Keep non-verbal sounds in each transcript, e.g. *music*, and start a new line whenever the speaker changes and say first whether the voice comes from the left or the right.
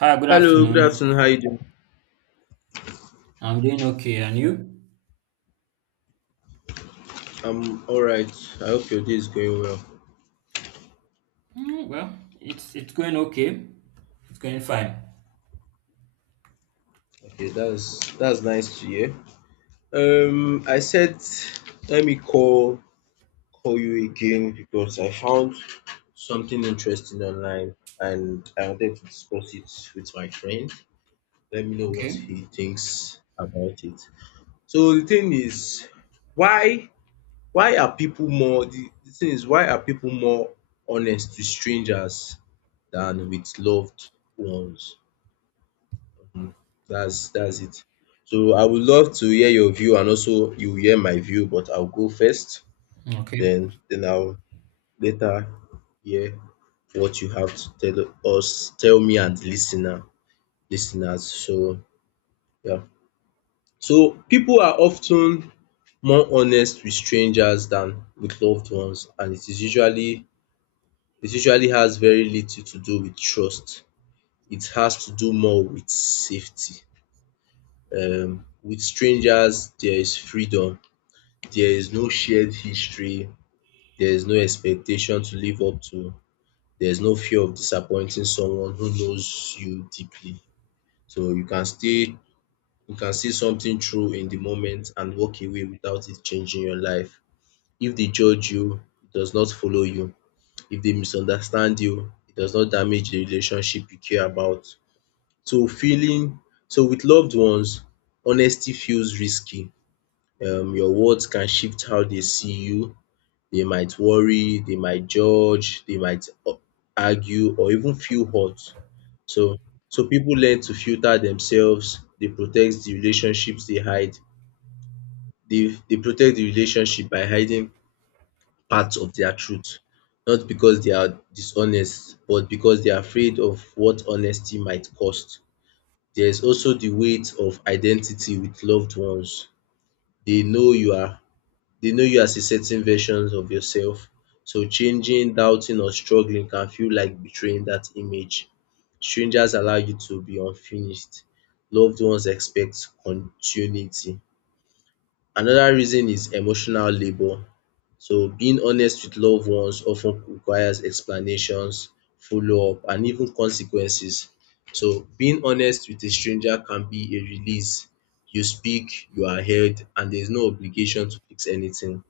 right: Hi, good
left: Hello, good
right: afternoon.
left: afternoon. How you doing?
right: I'm doing okay, and you?
left: I'm all right. I hope your day is going well.
right: Well, it's going okay. It's going fine.
left: Okay, that's nice to hear. I said let me call you again because I found something interesting online and I wanted to discuss it with my friend. Let me know what
right: Okay.
left: he thinks about it. So the thing is, why why are people more the thing is why are people more honest to strangers than with loved ones? Mm, that's it. So I would love to hear your view and also you hear my view, but I'll go first,
right: Okay.
left: then I'll later hear what you have to tell us, tell me and the listener, listeners. So yeah. So people are often more honest with strangers than with loved ones, and it usually has very little to do with trust. It has to do more with safety. With strangers, there is freedom. There is no shared history, there is no expectation to live up to, there is no fear of disappointing someone who knows you deeply. So you can see something true in the moment and walk away without it changing your life. If they judge you, it does not follow you. If they misunderstand you, it does not damage the relationship you care about. So feeling so with loved ones, honesty feels risky. Your words can shift how they see you. They might worry, they might judge, they might argue or even feel hurt. So so people learn to filter themselves. They protect the relationships they hide. They protect the relationship by hiding parts of their truth. Not because they are dishonest but because they are afraid of what honesty might cost. There is also the weight of identity with loved ones. They know you are They know you as a certain version of yourself. So changing, doubting, or struggling can feel like betraying that image. Strangers allow you to be unfinished. Loved ones expect continuity. Another reason is emotional labor. So being honest with loved ones often requires explanations, follow-up, and even consequences. So being honest with a stranger can be a release. You speak, you are heard, and there's no obligation to fix anything.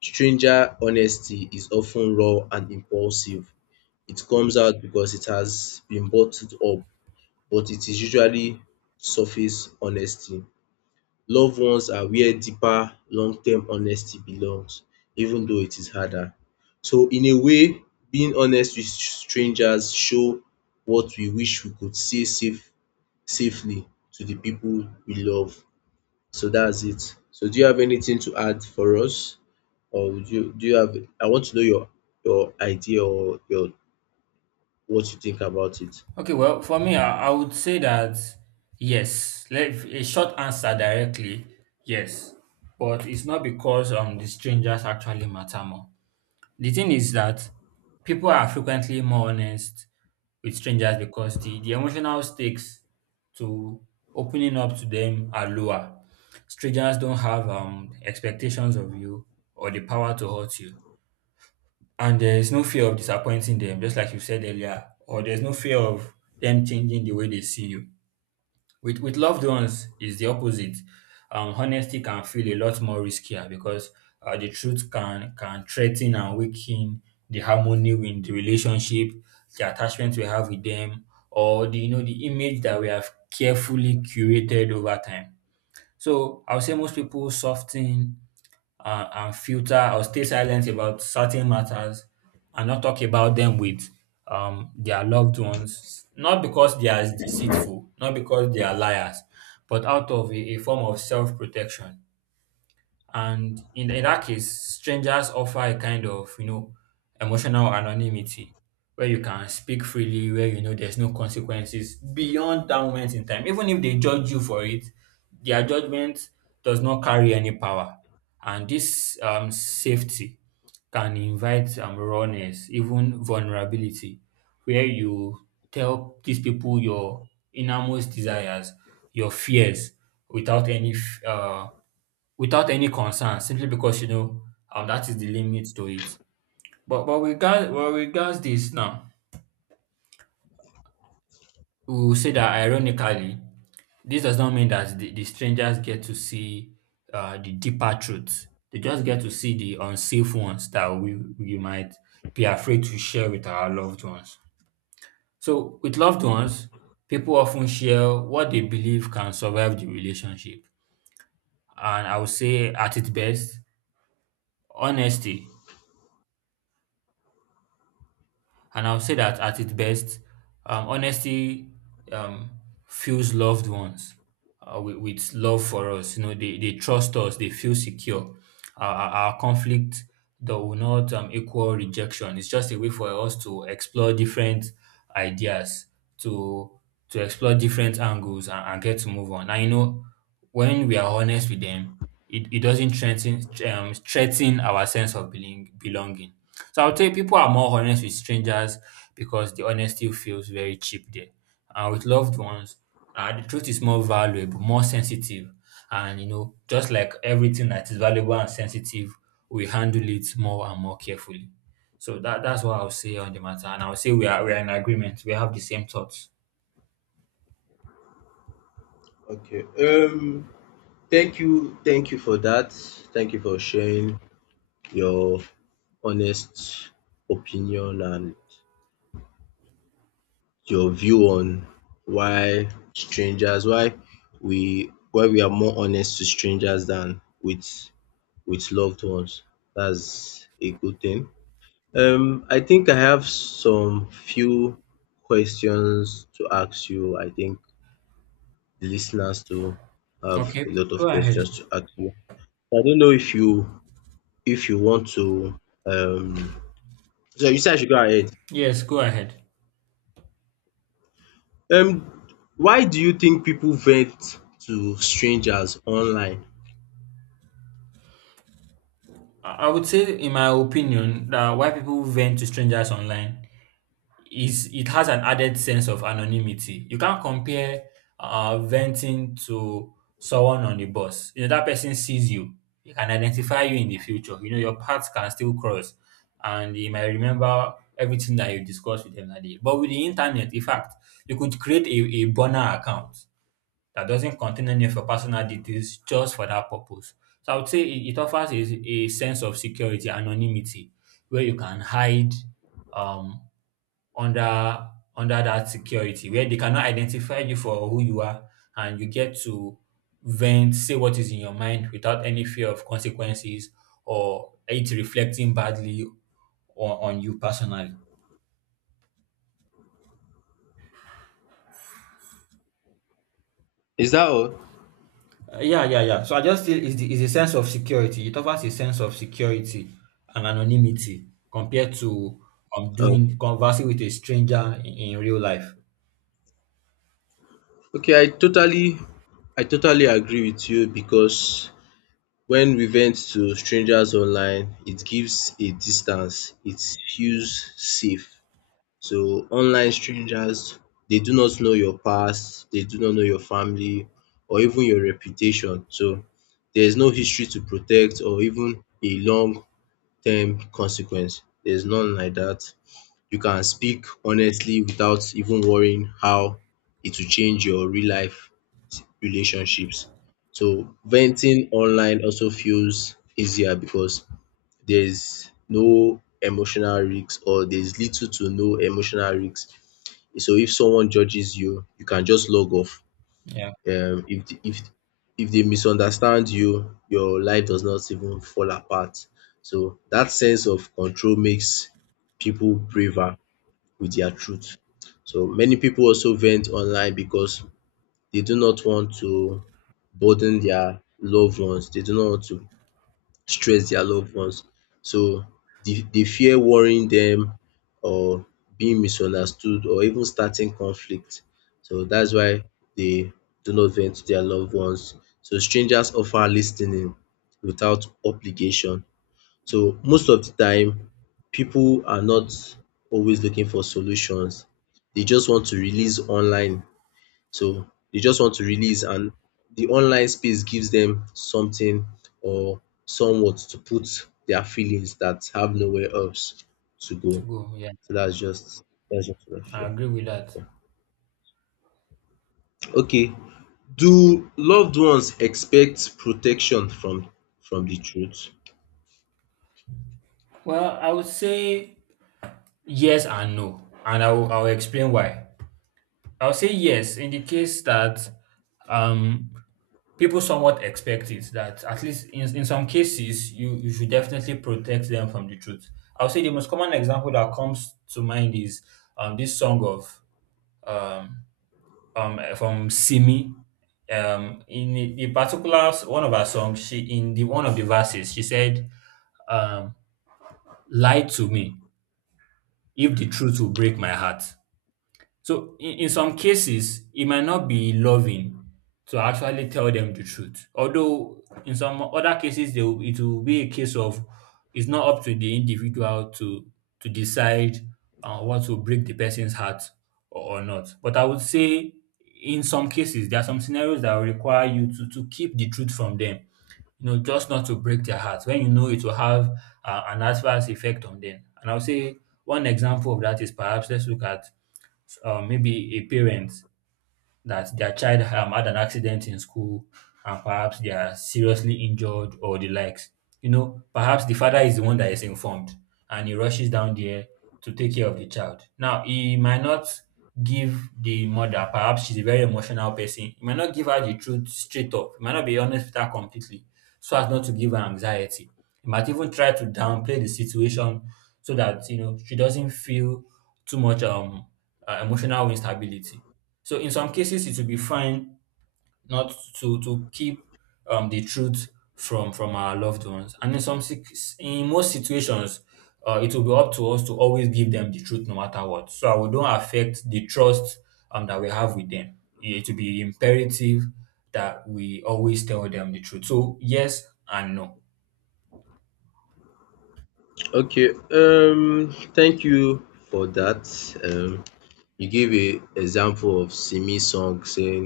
left: Stranger honesty is often raw and impulsive. It comes out because it has been bottled up, but it is usually surface honesty. Loved ones are where deeper long-term honesty belongs, even though it is harder. So in a way, being honest with strangers show what we wish we could say safely to the people we love. So that's it. So do you have anything to add for us? Or would you do you have I want to know your idea or your what you think about it.
right: Okay. Well, for me, I would say that yes. Let a short answer directly, yes. But it's not because the strangers actually matter more. The thing is that people are frequently more honest with strangers because the emotional stakes to opening up to them are lower. Strangers don't have expectations of you or the power to hurt you. And there is no fear of disappointing them, just like you said earlier, or there's no fear of them changing the way they see you. With loved ones is the opposite. Honesty can feel a lot more riskier because the truth can threaten and weaken the harmony in the relationship, the attachment we have with them, or the the image that we have carefully curated over time. So I would say most people soften and filter or stay silent about certain matters and not talk about them with their loved ones, not because they are deceitful, not because they are liars, but out of a form of self protection. And in that case, strangers offer a kind of, you know, emotional anonymity where you can speak freely, where you know there's no consequences beyond that moment in time. Even if they judge you for it, their judgment does not carry any power. And this safety can invite rawness, even vulnerability, where you tell these people your innermost desires, your fears, without any f- uh, without any concern simply because you know that is the limit to it. But regard well regards this now, we will say that ironically, this does not mean that the strangers get to see the deeper truths. They just get to see the unsafe ones that we might be afraid to share with our loved ones. So with loved ones, people often share what they believe can survive the relationship. And I would say at its best, honesty And I'll say that at its best, honesty um, fuels loved ones with love for us. You know, they trust us, they feel secure. Our conflict that will not equal rejection. It's just a way for us to explore different ideas, to to explore different angles and get to move on. And you know, when we are honest with them, it doesn't threaten our sense of belonging. So I would say people are more honest with strangers because the honesty feels very cheap there. And with loved ones, the truth is more valuable, more sensitive. And, you know, just like everything that is valuable and sensitive, we handle it more and more carefully. So that's what I'll say on the matter. And I'll say we are in agreement. We have the same thoughts.
left: Okay. Thank you for that. Thank you for sharing your honest opinion and your view on why strangers why why we are more honest to strangers than with loved ones. That's a good thing. I think I have some few questions to ask you. I think the listeners too have
right: Okay,
left: a lot
right: go
left: of
right: ahead.
left: questions to ask you. I don't know if you want to um so you said I should go ahead.
right: Yes, go ahead.
left: Um why do you think people vent to strangers online?
right: I would say, in my opinion, that why people vent to strangers online is it has an added sense of anonymity. You can't compare venting to someone on the bus. You know, that person sees you, he can identify you in the future. You know, your paths can still cross and he might remember everything that you discussed with him that day. But with the internet, in fact, you could create a burner account that doesn't contain any of your personal details just for that purpose. So I would say it offers a sense of security, anonymity, where you can hide um under under that security where they cannot identify you for who you are and you get to vent, say what is in your mind without any fear of consequences or it reflecting badly on you personally.
left: Is that all?
right: Yeah, yeah, yeah. So I just feel it's a sense of security. It offers a sense of security and anonymity compared to
left: Oh,
right: doing conversing with a stranger in real life.
left: okay, I totally agree with you because when we vent to strangers online, it gives a distance, it feels safe. So online strangers, they do not know your past, they do not know your family or even your reputation. So there is no history to protect or even a long term consequence. There's none like that. You can speak honestly without even worrying how it will change your real life relationships. So venting online also feels easier because there's little to no emotional risks. So if someone judges you, you can just log off.
right: Yeah,
left: If if they misunderstand you, your life does not even fall apart. So that sense of control makes people braver with their truth. So many people also vent online because they do not want to burden their loved ones. They do not want to stress their loved ones. So they fear worrying them or being misunderstood or even starting conflict. So that's why they do not vent to their loved ones. So strangers offer listening without obligation. So most of the time people are not always looking for solutions, they just want to release online. So they just want to release and the online space gives them something or somewhat to put their feelings that have nowhere else to
right: to
left: go.
right: go. Yeah,
left: So that's just what I
right: I
left: feel.
right: agree with that.
left: Okay, do loved ones expect protection from the truth?
right: Well, I would say yes and no, and I will explain why. I'll say yes in the case that um, people somewhat expect it, that at least in some cases, you should definitely protect them from the truth. I'll say the most common example that comes to mind is this song of um, from Simi. In the particular one of her songs, she in the one of the verses, she said, um, "Lie to me if the truth will break my heart." So in some cases, it might not be loving to actually tell them the truth. Although in some other cases, it will be a case of it's not up to the individual to decide what will break the person's heart or not. But I would say in some cases, there are some scenarios that will require you to keep the truth from them. You know, just not to break their heart when you know it will have an adverse effect on them. And I'll say one example of that is perhaps let's look at maybe a parent that their child had an accident in school and perhaps they are seriously injured or the likes. You know, perhaps the father is the one that is informed and he rushes down there to take care of the child. Now, he might not give the mother, perhaps she's a very emotional person, he might not give her the truth straight up, he might not be honest with her completely so as not to give her anxiety. He might even try to downplay the situation so that, you know, she doesn't feel too much emotional instability. So in some cases, it will be fine not to keep the truth from our loved ones, and in in most situations, it will be up to us to always give them the truth no matter what. So I we don't affect the trust that we have with them. It will be imperative that we always tell them the truth. So yes and no.
left: Okay, thank you for that. Um You give a example of Simi song saying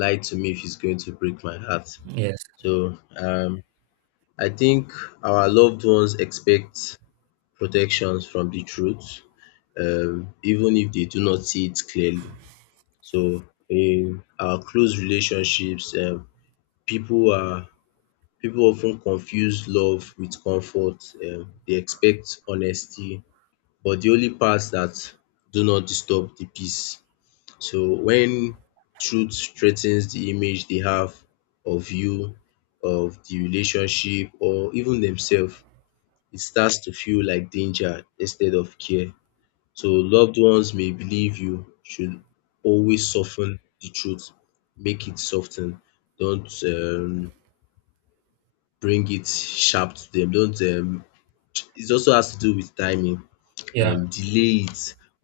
left: lie to me if it's going to break my heart.
right: Hmm. Yes.
left: So I think our loved ones expect protections from the truth even if they do not see it clearly. So in our close relationships pipu are people often confuse love with comfort. They expect honesty but the only parts that do not disturb the peace. So when truth threatens the image they have of you, of the relationship or even themselves, it starts to feel like danger instead of care. So loved ones may believe you should always soften the truth, make it soften, don't bring it sharp to them, don't it also has to do with timing,
right: Yeah.
left: delay it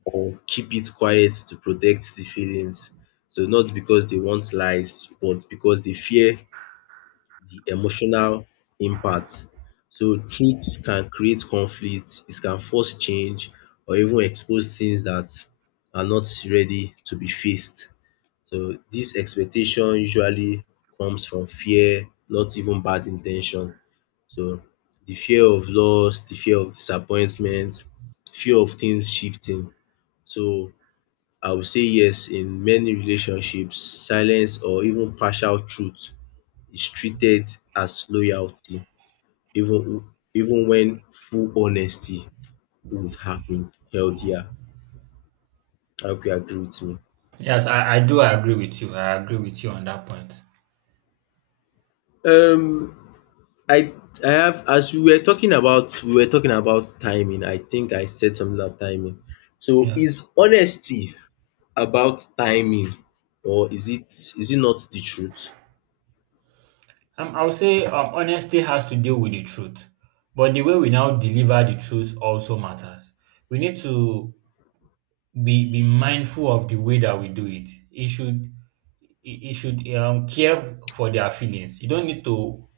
left: or keep it quiet to protect the feelings. So not because they want lies, but because they fear the emotional impact. So truth can create conflict, it can force change or even expose things that are not ready to be faced. So this expectation usually comes from fear, not even bad intention. So the fear of loss, the fear of disappointment, fear of things shifting. So I would say yes, in many relationships, silence or even partial truth is treated as loyalty, even even when full honesty would have been healthier. I hope you agree with me.
right: Yes. I do agree with you. I agree with you on that point.
left: Um, I I have as we were talking about timing. I think I said something about timing. So
right: Yeah.
left: is honesty about timing or is it not the truth?
right: I would say honesty has to deal with the truth, but the way we now deliver the truth also matters. We need to be mindful of the way that we do it. It should it should care for their feelings. You don't need to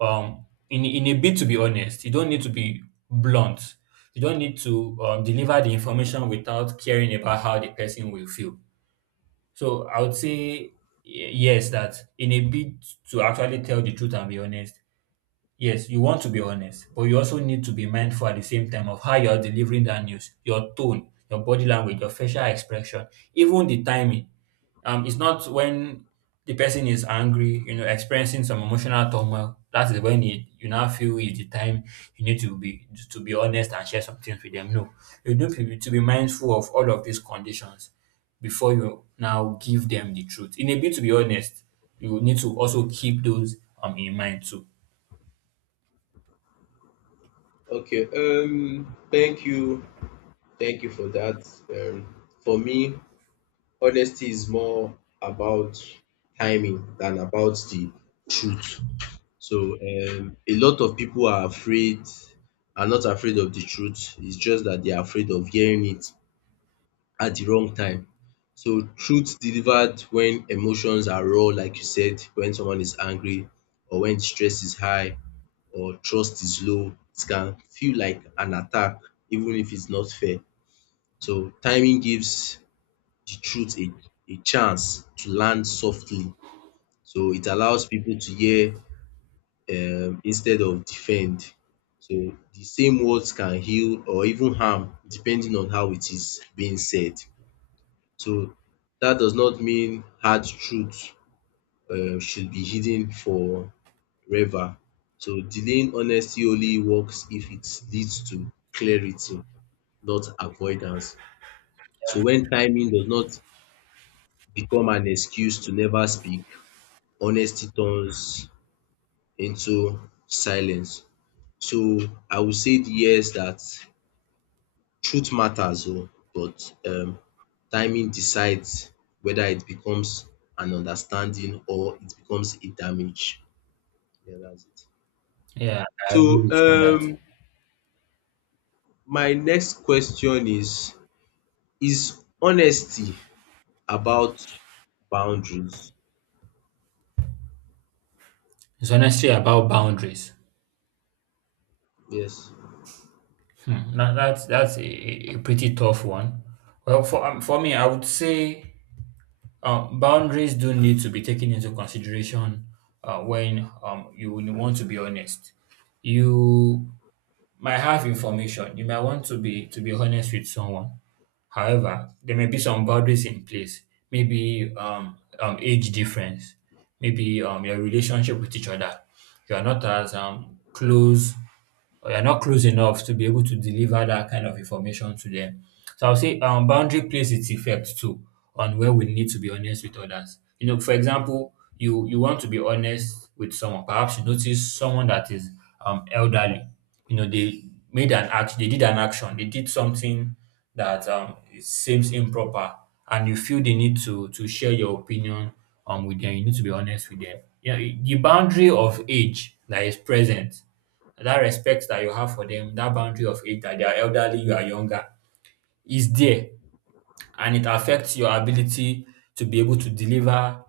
right: in a bit to be honest. You don't need to be blunt. You don't need to deliver the information without caring about how the person will feel. So I would say yes, that in a bit to actually tell the truth and be honest. Yes, you want to be honest, but you also need to be mindful at the same time of how you are delivering that news, your tone, your body language, your facial expression, even the timing. It's not when the person is angry, you know, experiencing some emotional turmoil. That is when you now feel is the time you need to be honest and share some things with them. No, you need to be mindful of all of these conditions before you now give them the truth. In a bit, to be honest, you need to also keep those in mind too.
left: Okay. Thank you. Thank you for that. For me, honesty is more about timing than about the truth. So a lot of people are not afraid of the truth. It's just that they are afraid of hearing it at the wrong time. So truth delivered when emotions are raw, like you said, when someone is angry or when stress is high or trust is low, it can feel like an attack, even if it's not fair. So timing gives the truth a chance to land softly. So it allows people to hear instead of defend. So the same words can heal or even harm depending on how it is being said. So that does not mean hard truth should be hidden forever. So delaying honesty only works if it leads to clarity, not avoidance. So when timing does not become an excuse to never speak, honesty turns into silence. So I would say the yes that truth matters oo but timing decides whether it becomes an understanding or it becomes a damage. Yeah, that's it.
right: Yeah, I agree
left: So
right: with you on that.
left: my next question is honesty about boundaries?
right: It's honestly about boundaries.
left: Yes.
right: Hmm. Now that's a pretty tough one. Well, for me, I would say boundaries do need to be taken into consideration when you would want to be honest. You might have information. You might want to be honest with someone. However, there may be some boundaries in place. Maybe age difference. Maybe your relationship with each other. You are not as close or you're not close enough to be able to deliver that kind of information to them. So I'll say boundary plays its effect too on where we need to be honest with others. You know, for example, you want to be honest with someone. Perhaps you notice someone that is elderly. You know, they made an act, they did an action, they did something that it seems improper, and you feel the need to share your opinion with them. You need to be honest with them. Yeah, the boundary of age that is present, that respect that you have for them, that boundary of it that they are elderly, you are younger, is there. And it affects your ability to be able to deliver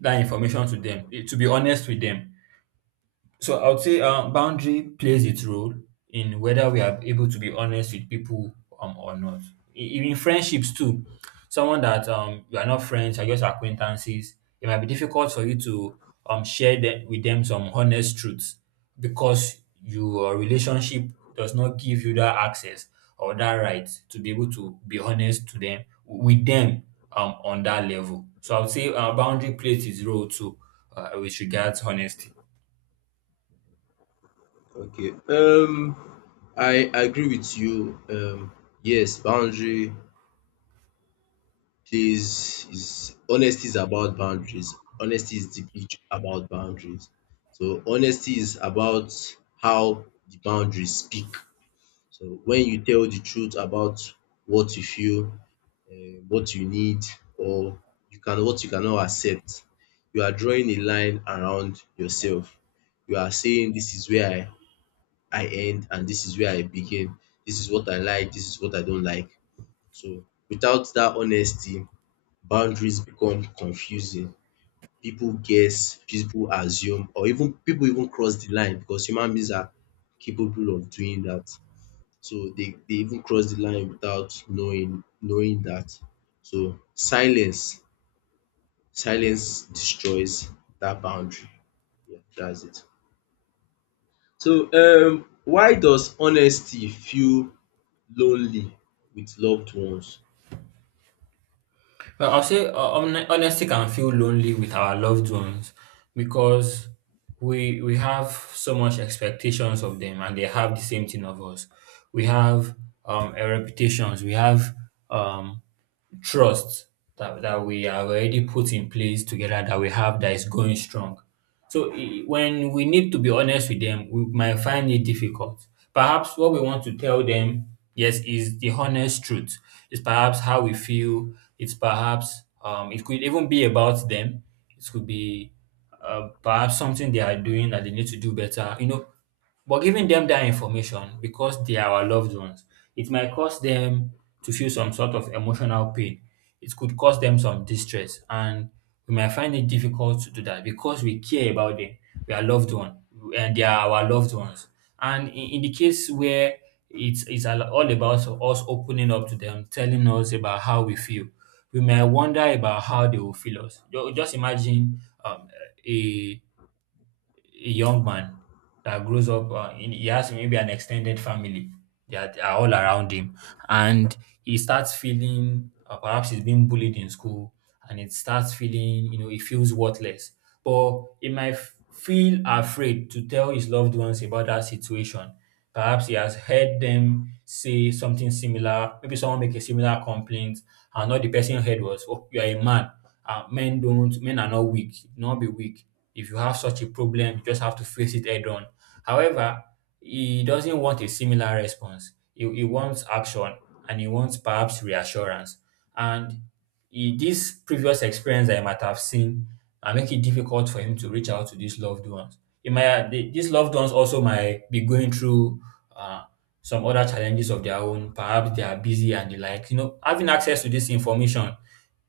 right: that information to them, to be honest with them. So I would say boundary plays its role in whether we are able to be honest with people , or not. In friendships too, someone that you are not friends, you are just acquaintances, it might be difficult for you to share them, with them some honest truths because your relationship does not give you that access or that right to be able to be honest to them with them on that level. So I would say boundary plays its role too with regards honesty.
left: Okay. I agree with you. Yes, boundary plays is honesty is about boundaries. Honesty is deeply about boundaries. So honesty is about how the boundaries speak. So when you tell the truth about what you feel, what you need, or you can what you cannot accept, you are drawing a line around yourself. You are saying this is where I end and this is where I begin. This is what I like, this is what I don't like. So without that honesty, boundaries become confusing. People guess, people assume, or even people even cross the line because human beings are capable of doing that. So they even cross the line without knowing that. So silence destroys that boundary. Yeah, that's it. So why does honesty feel lonely with loved ones.
right: Well, I'll say honesty can feel lonely with our loved ones because we have so much expectations of them, and they have the same thing of us. We have a reputations, we have um, trust that we have already put in place together that we have that is going strong. So when we need to be honest with them, we might find it difficult. Perhaps what we want to tell them, yes, is the honest truth. It's perhaps how we feel. It's perhaps it could even be about them. It could be perhaps something they are doing that they need to do better. You know, but giving them that information because they are our loved ones, it might cause them to feel some sort of emotional pain. It could cause them some distress, and we might find it difficult to do that because we care about them. We are loved one, and they are our loved ones. And in the case where it's all about us opening up to them, telling us about how we feel, we might wonder about how they will feel us. Just imagine a a young man that grows up in he has maybe an extended family that are all around him and he starts feeling perhaps he's being bullied in school and it starts feeling you know he feels worthless but he might feel afraid to tell his loved ones about that situation. Perhaps he has heard them say something similar. Maybe someone make a similar complaint, and all the person heard was, "Oh, you are a man. Men don't. Men are not weak. Not be weak. If you have such a problem, you just have to face it head on." However, he doesn't want a similar response. He wants action, and he wants perhaps reassurance. And E dis previous experience dat e might have seen na make it difficult for him to reach out to these loved ones. E might these loved ones also might be going through uh, some other challenges of their own. Perhaps they are busy and the like. You know, having access to this information,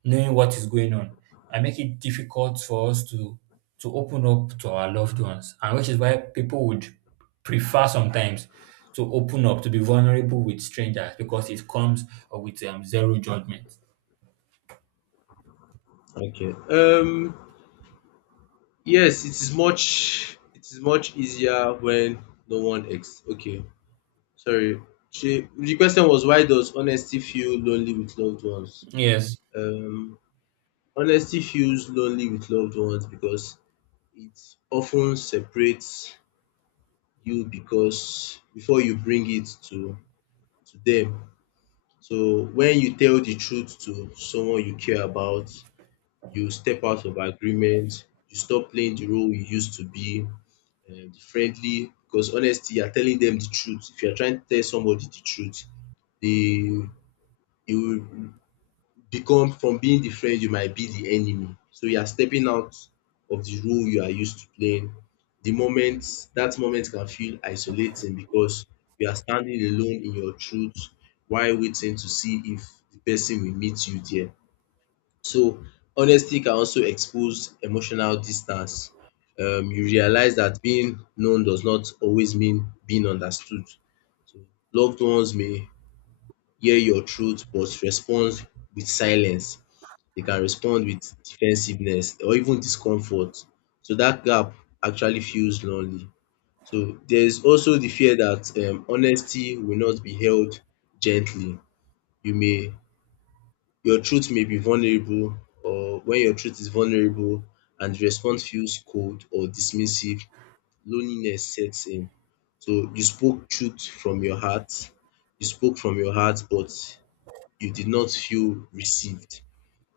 right: knowing what is going on might make it difficult for us to open up to our loved ones and which is why people would prefer sometimes to open up, to be vulnerable with strangers because it comes with zero judgement.
left: Okay. Yes, it is much easier when no one ex okay. Sorry. She, the question was why does honesty feel lonely with loved ones?
right: Yes.
left: Um, honesty feels lonely with loved ones because it often separates you because before you bring it to them. So when you tell the truth to someone you care about, you step out of agreement, you stop playing the role you used to be friendly because honestly you are telling them the truth. If you are trying to tell somebody the truth, they you become from being the friend you might be the enemy. So you are stepping out of the role you are used to playing. The moment That moment can feel isolating because you are standing alone in your truth while waiting to see if the person will meet you there. So honesty can also expose emotional distance. You realize that being known does not always mean being understood. So loved ones may hear your truth but respond with silence. They can respond with defensiveness or even discomfort. So that gap actually feels lonely. So there is also the fear that honesty will not be held gently. You may your truth may be vulnerable or when your truth is vulnerable and the response feels cold or dismissive, loneliness sets in. So you spoke truth from your heart, you spoke from your heart, but you did not feel received.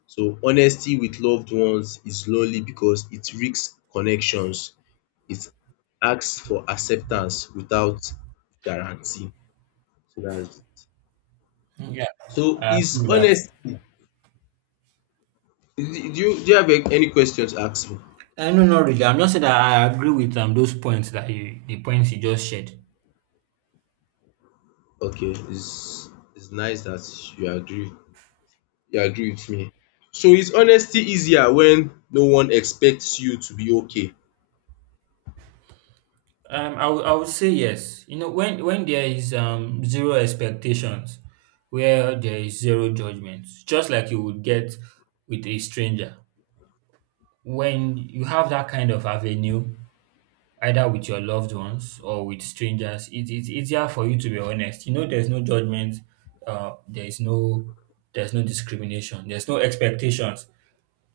left: So honesty with loved ones is lonely because it risks connections. It asks for acceptance without guarantee. So that's it.
right: Yeah,
left: So
right: I
left: is
right: agree with that.
left: honest Do you have any questions to ask me?
right: No, not really. I'm just saying that I agree with those points that you the points you just shared.
left: Okay, it's nice that you agree you agree with me. So is honesty easier when no one expects you to be okay?
right: I would say yes. You know, when there is zero expectations, where there is zero judgments, just like you would get with a stranger. When you have that kind of avenue, either with your loved ones or with strangers, it's easier for you to be honest. You know, there's no judgment. Uh, there is no there's no discrimination. There's no expectations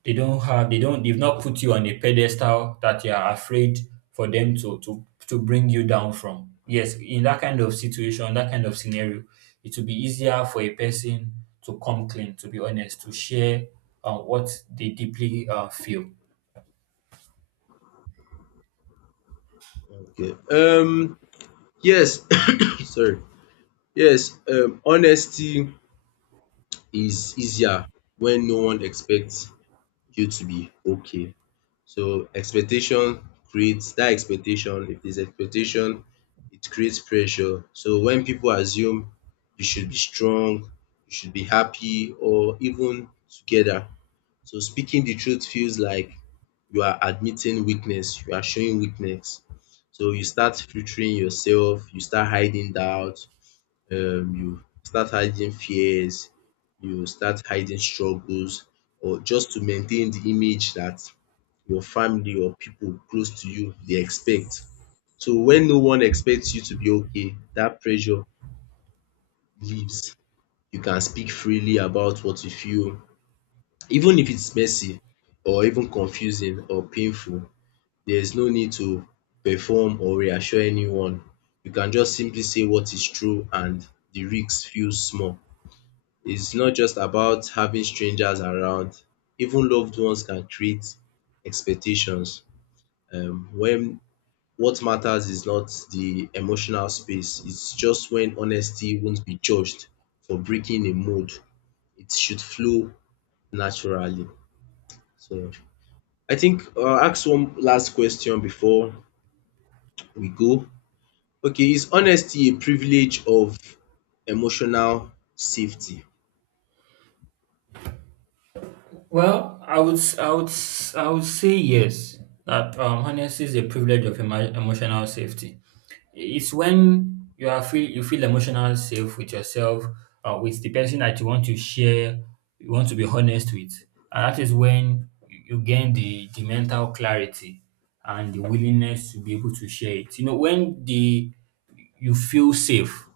right: they don't have they don't they've not put you on a pedestal that you are afraid for them to bring you down from, yes, in that kind of situation, that kind of scenario it will be easier for a person to come clean, to be honest, to share what they deeply feel.
left: Okay. Yes *coughs* sorry. Yes, honesty is easier when no one expects you to be okay. So expectation creates that expectation, if there's expectation it creates pressure. So when people assume you should be strong, you should be happy or even together. So speaking the truth feels like you are admitting weakness, you are showing weakness. So you start filtering yourself, you start hiding doubt, you start hiding fears, you start hiding struggles or just to maintain the image that your family or people close to you dey expect. So when no one expects you to be okay, that pressure leaves. You can speak freely about what you feel even if it's messy or even confusing or painful. There's no need to perform or reassure anyone. You can just simply say what is true and the risks feel small. It's not just about having strangers around. Even loved ones can create expectations when What matters is not the emotional space, it's just when honesty won't be judged for breaking a mold. It should flow naturally. So I think I ask one last question before we go. Okay, is honesty a privilege of emotional safety?
right: Well, I would say yes. That honesty is a privilege of emotional safety. It's when you feel emotional safe with yourself, with the person that you want to share, you want to be honest with, and that is when you gain the mental clarity and the willingness to be able to share it. You know, when the you feel safe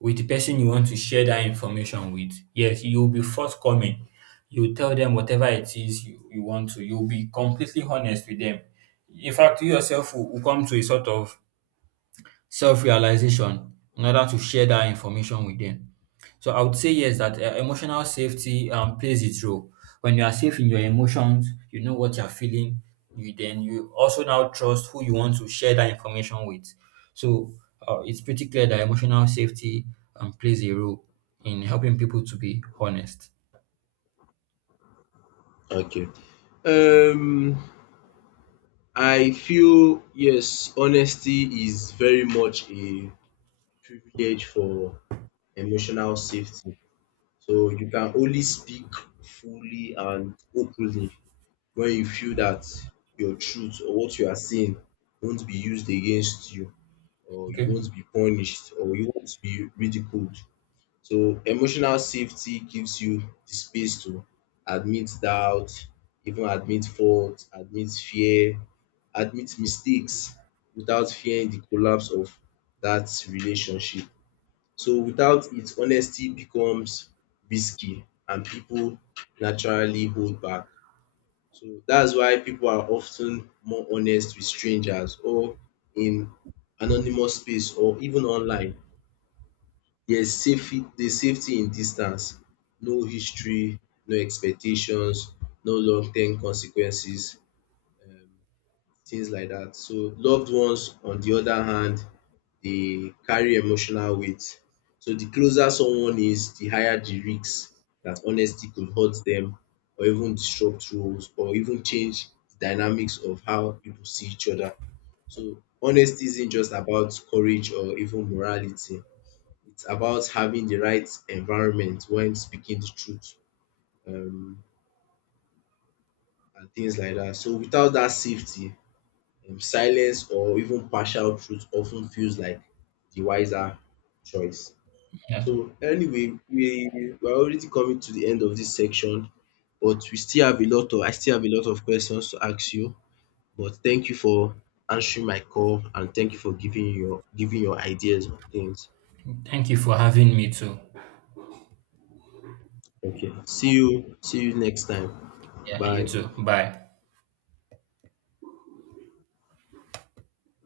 right: with the person you want to share that information with. Yes, you'll be forthcoming. You'll tell them whatever it is you want to. You'll be completely honest with them. In fact, you yourself will come to a sort of self realization in order to share that information with them. So I would say yes, that emotional safety plays its role. When you are safe in your emotions, you know what you're feeling. You also now trust who you want to share that information with. So it's pretty clear that emotional safety plays a role in helping people to be honest.
left: Okay. Um, I feel yes, honesty is very much a privilege for emotional safety. So you can only speak fully and openly when you feel that your truth or what you are saying won't be used against you, or you
right: Okay.
left: won't be punished, or you won't be ridiculed. So emotional safety gives you the space to admit doubt, even admit fault, admit fear, admit mistakes without fearing the collapse of that relationship. So without it, honesty becomes risky and people naturally hold back. So that's why people are often more honest with strangers or in anonymous space or even online. There's safety in distance, no history, no expectations, no long term consequences. uh, Things like that. So loved ones on the other hand they carry emotional weight. So the closer someone is, the higher the risk that honesty could hurt them, or even disrupt roles or even change the dynamics of how people see each other. So honesty isn't just about courage or even morality. It's about having the right environment when speaking the truth um and things like that. So without that safety, silence or even partial truth often feels like the wiser choice.
right: Yeah.
left: So anyway, we're already coming to the end of this section, but we still have a lot of I still have a lot of questions to ask you. But thank you for answering my call and thank you for giving your ideas on things.
right: Thank you for having me too.
left: Okay. See you next time.
right: Yeah. You
left: Bye.
right: too. Bye.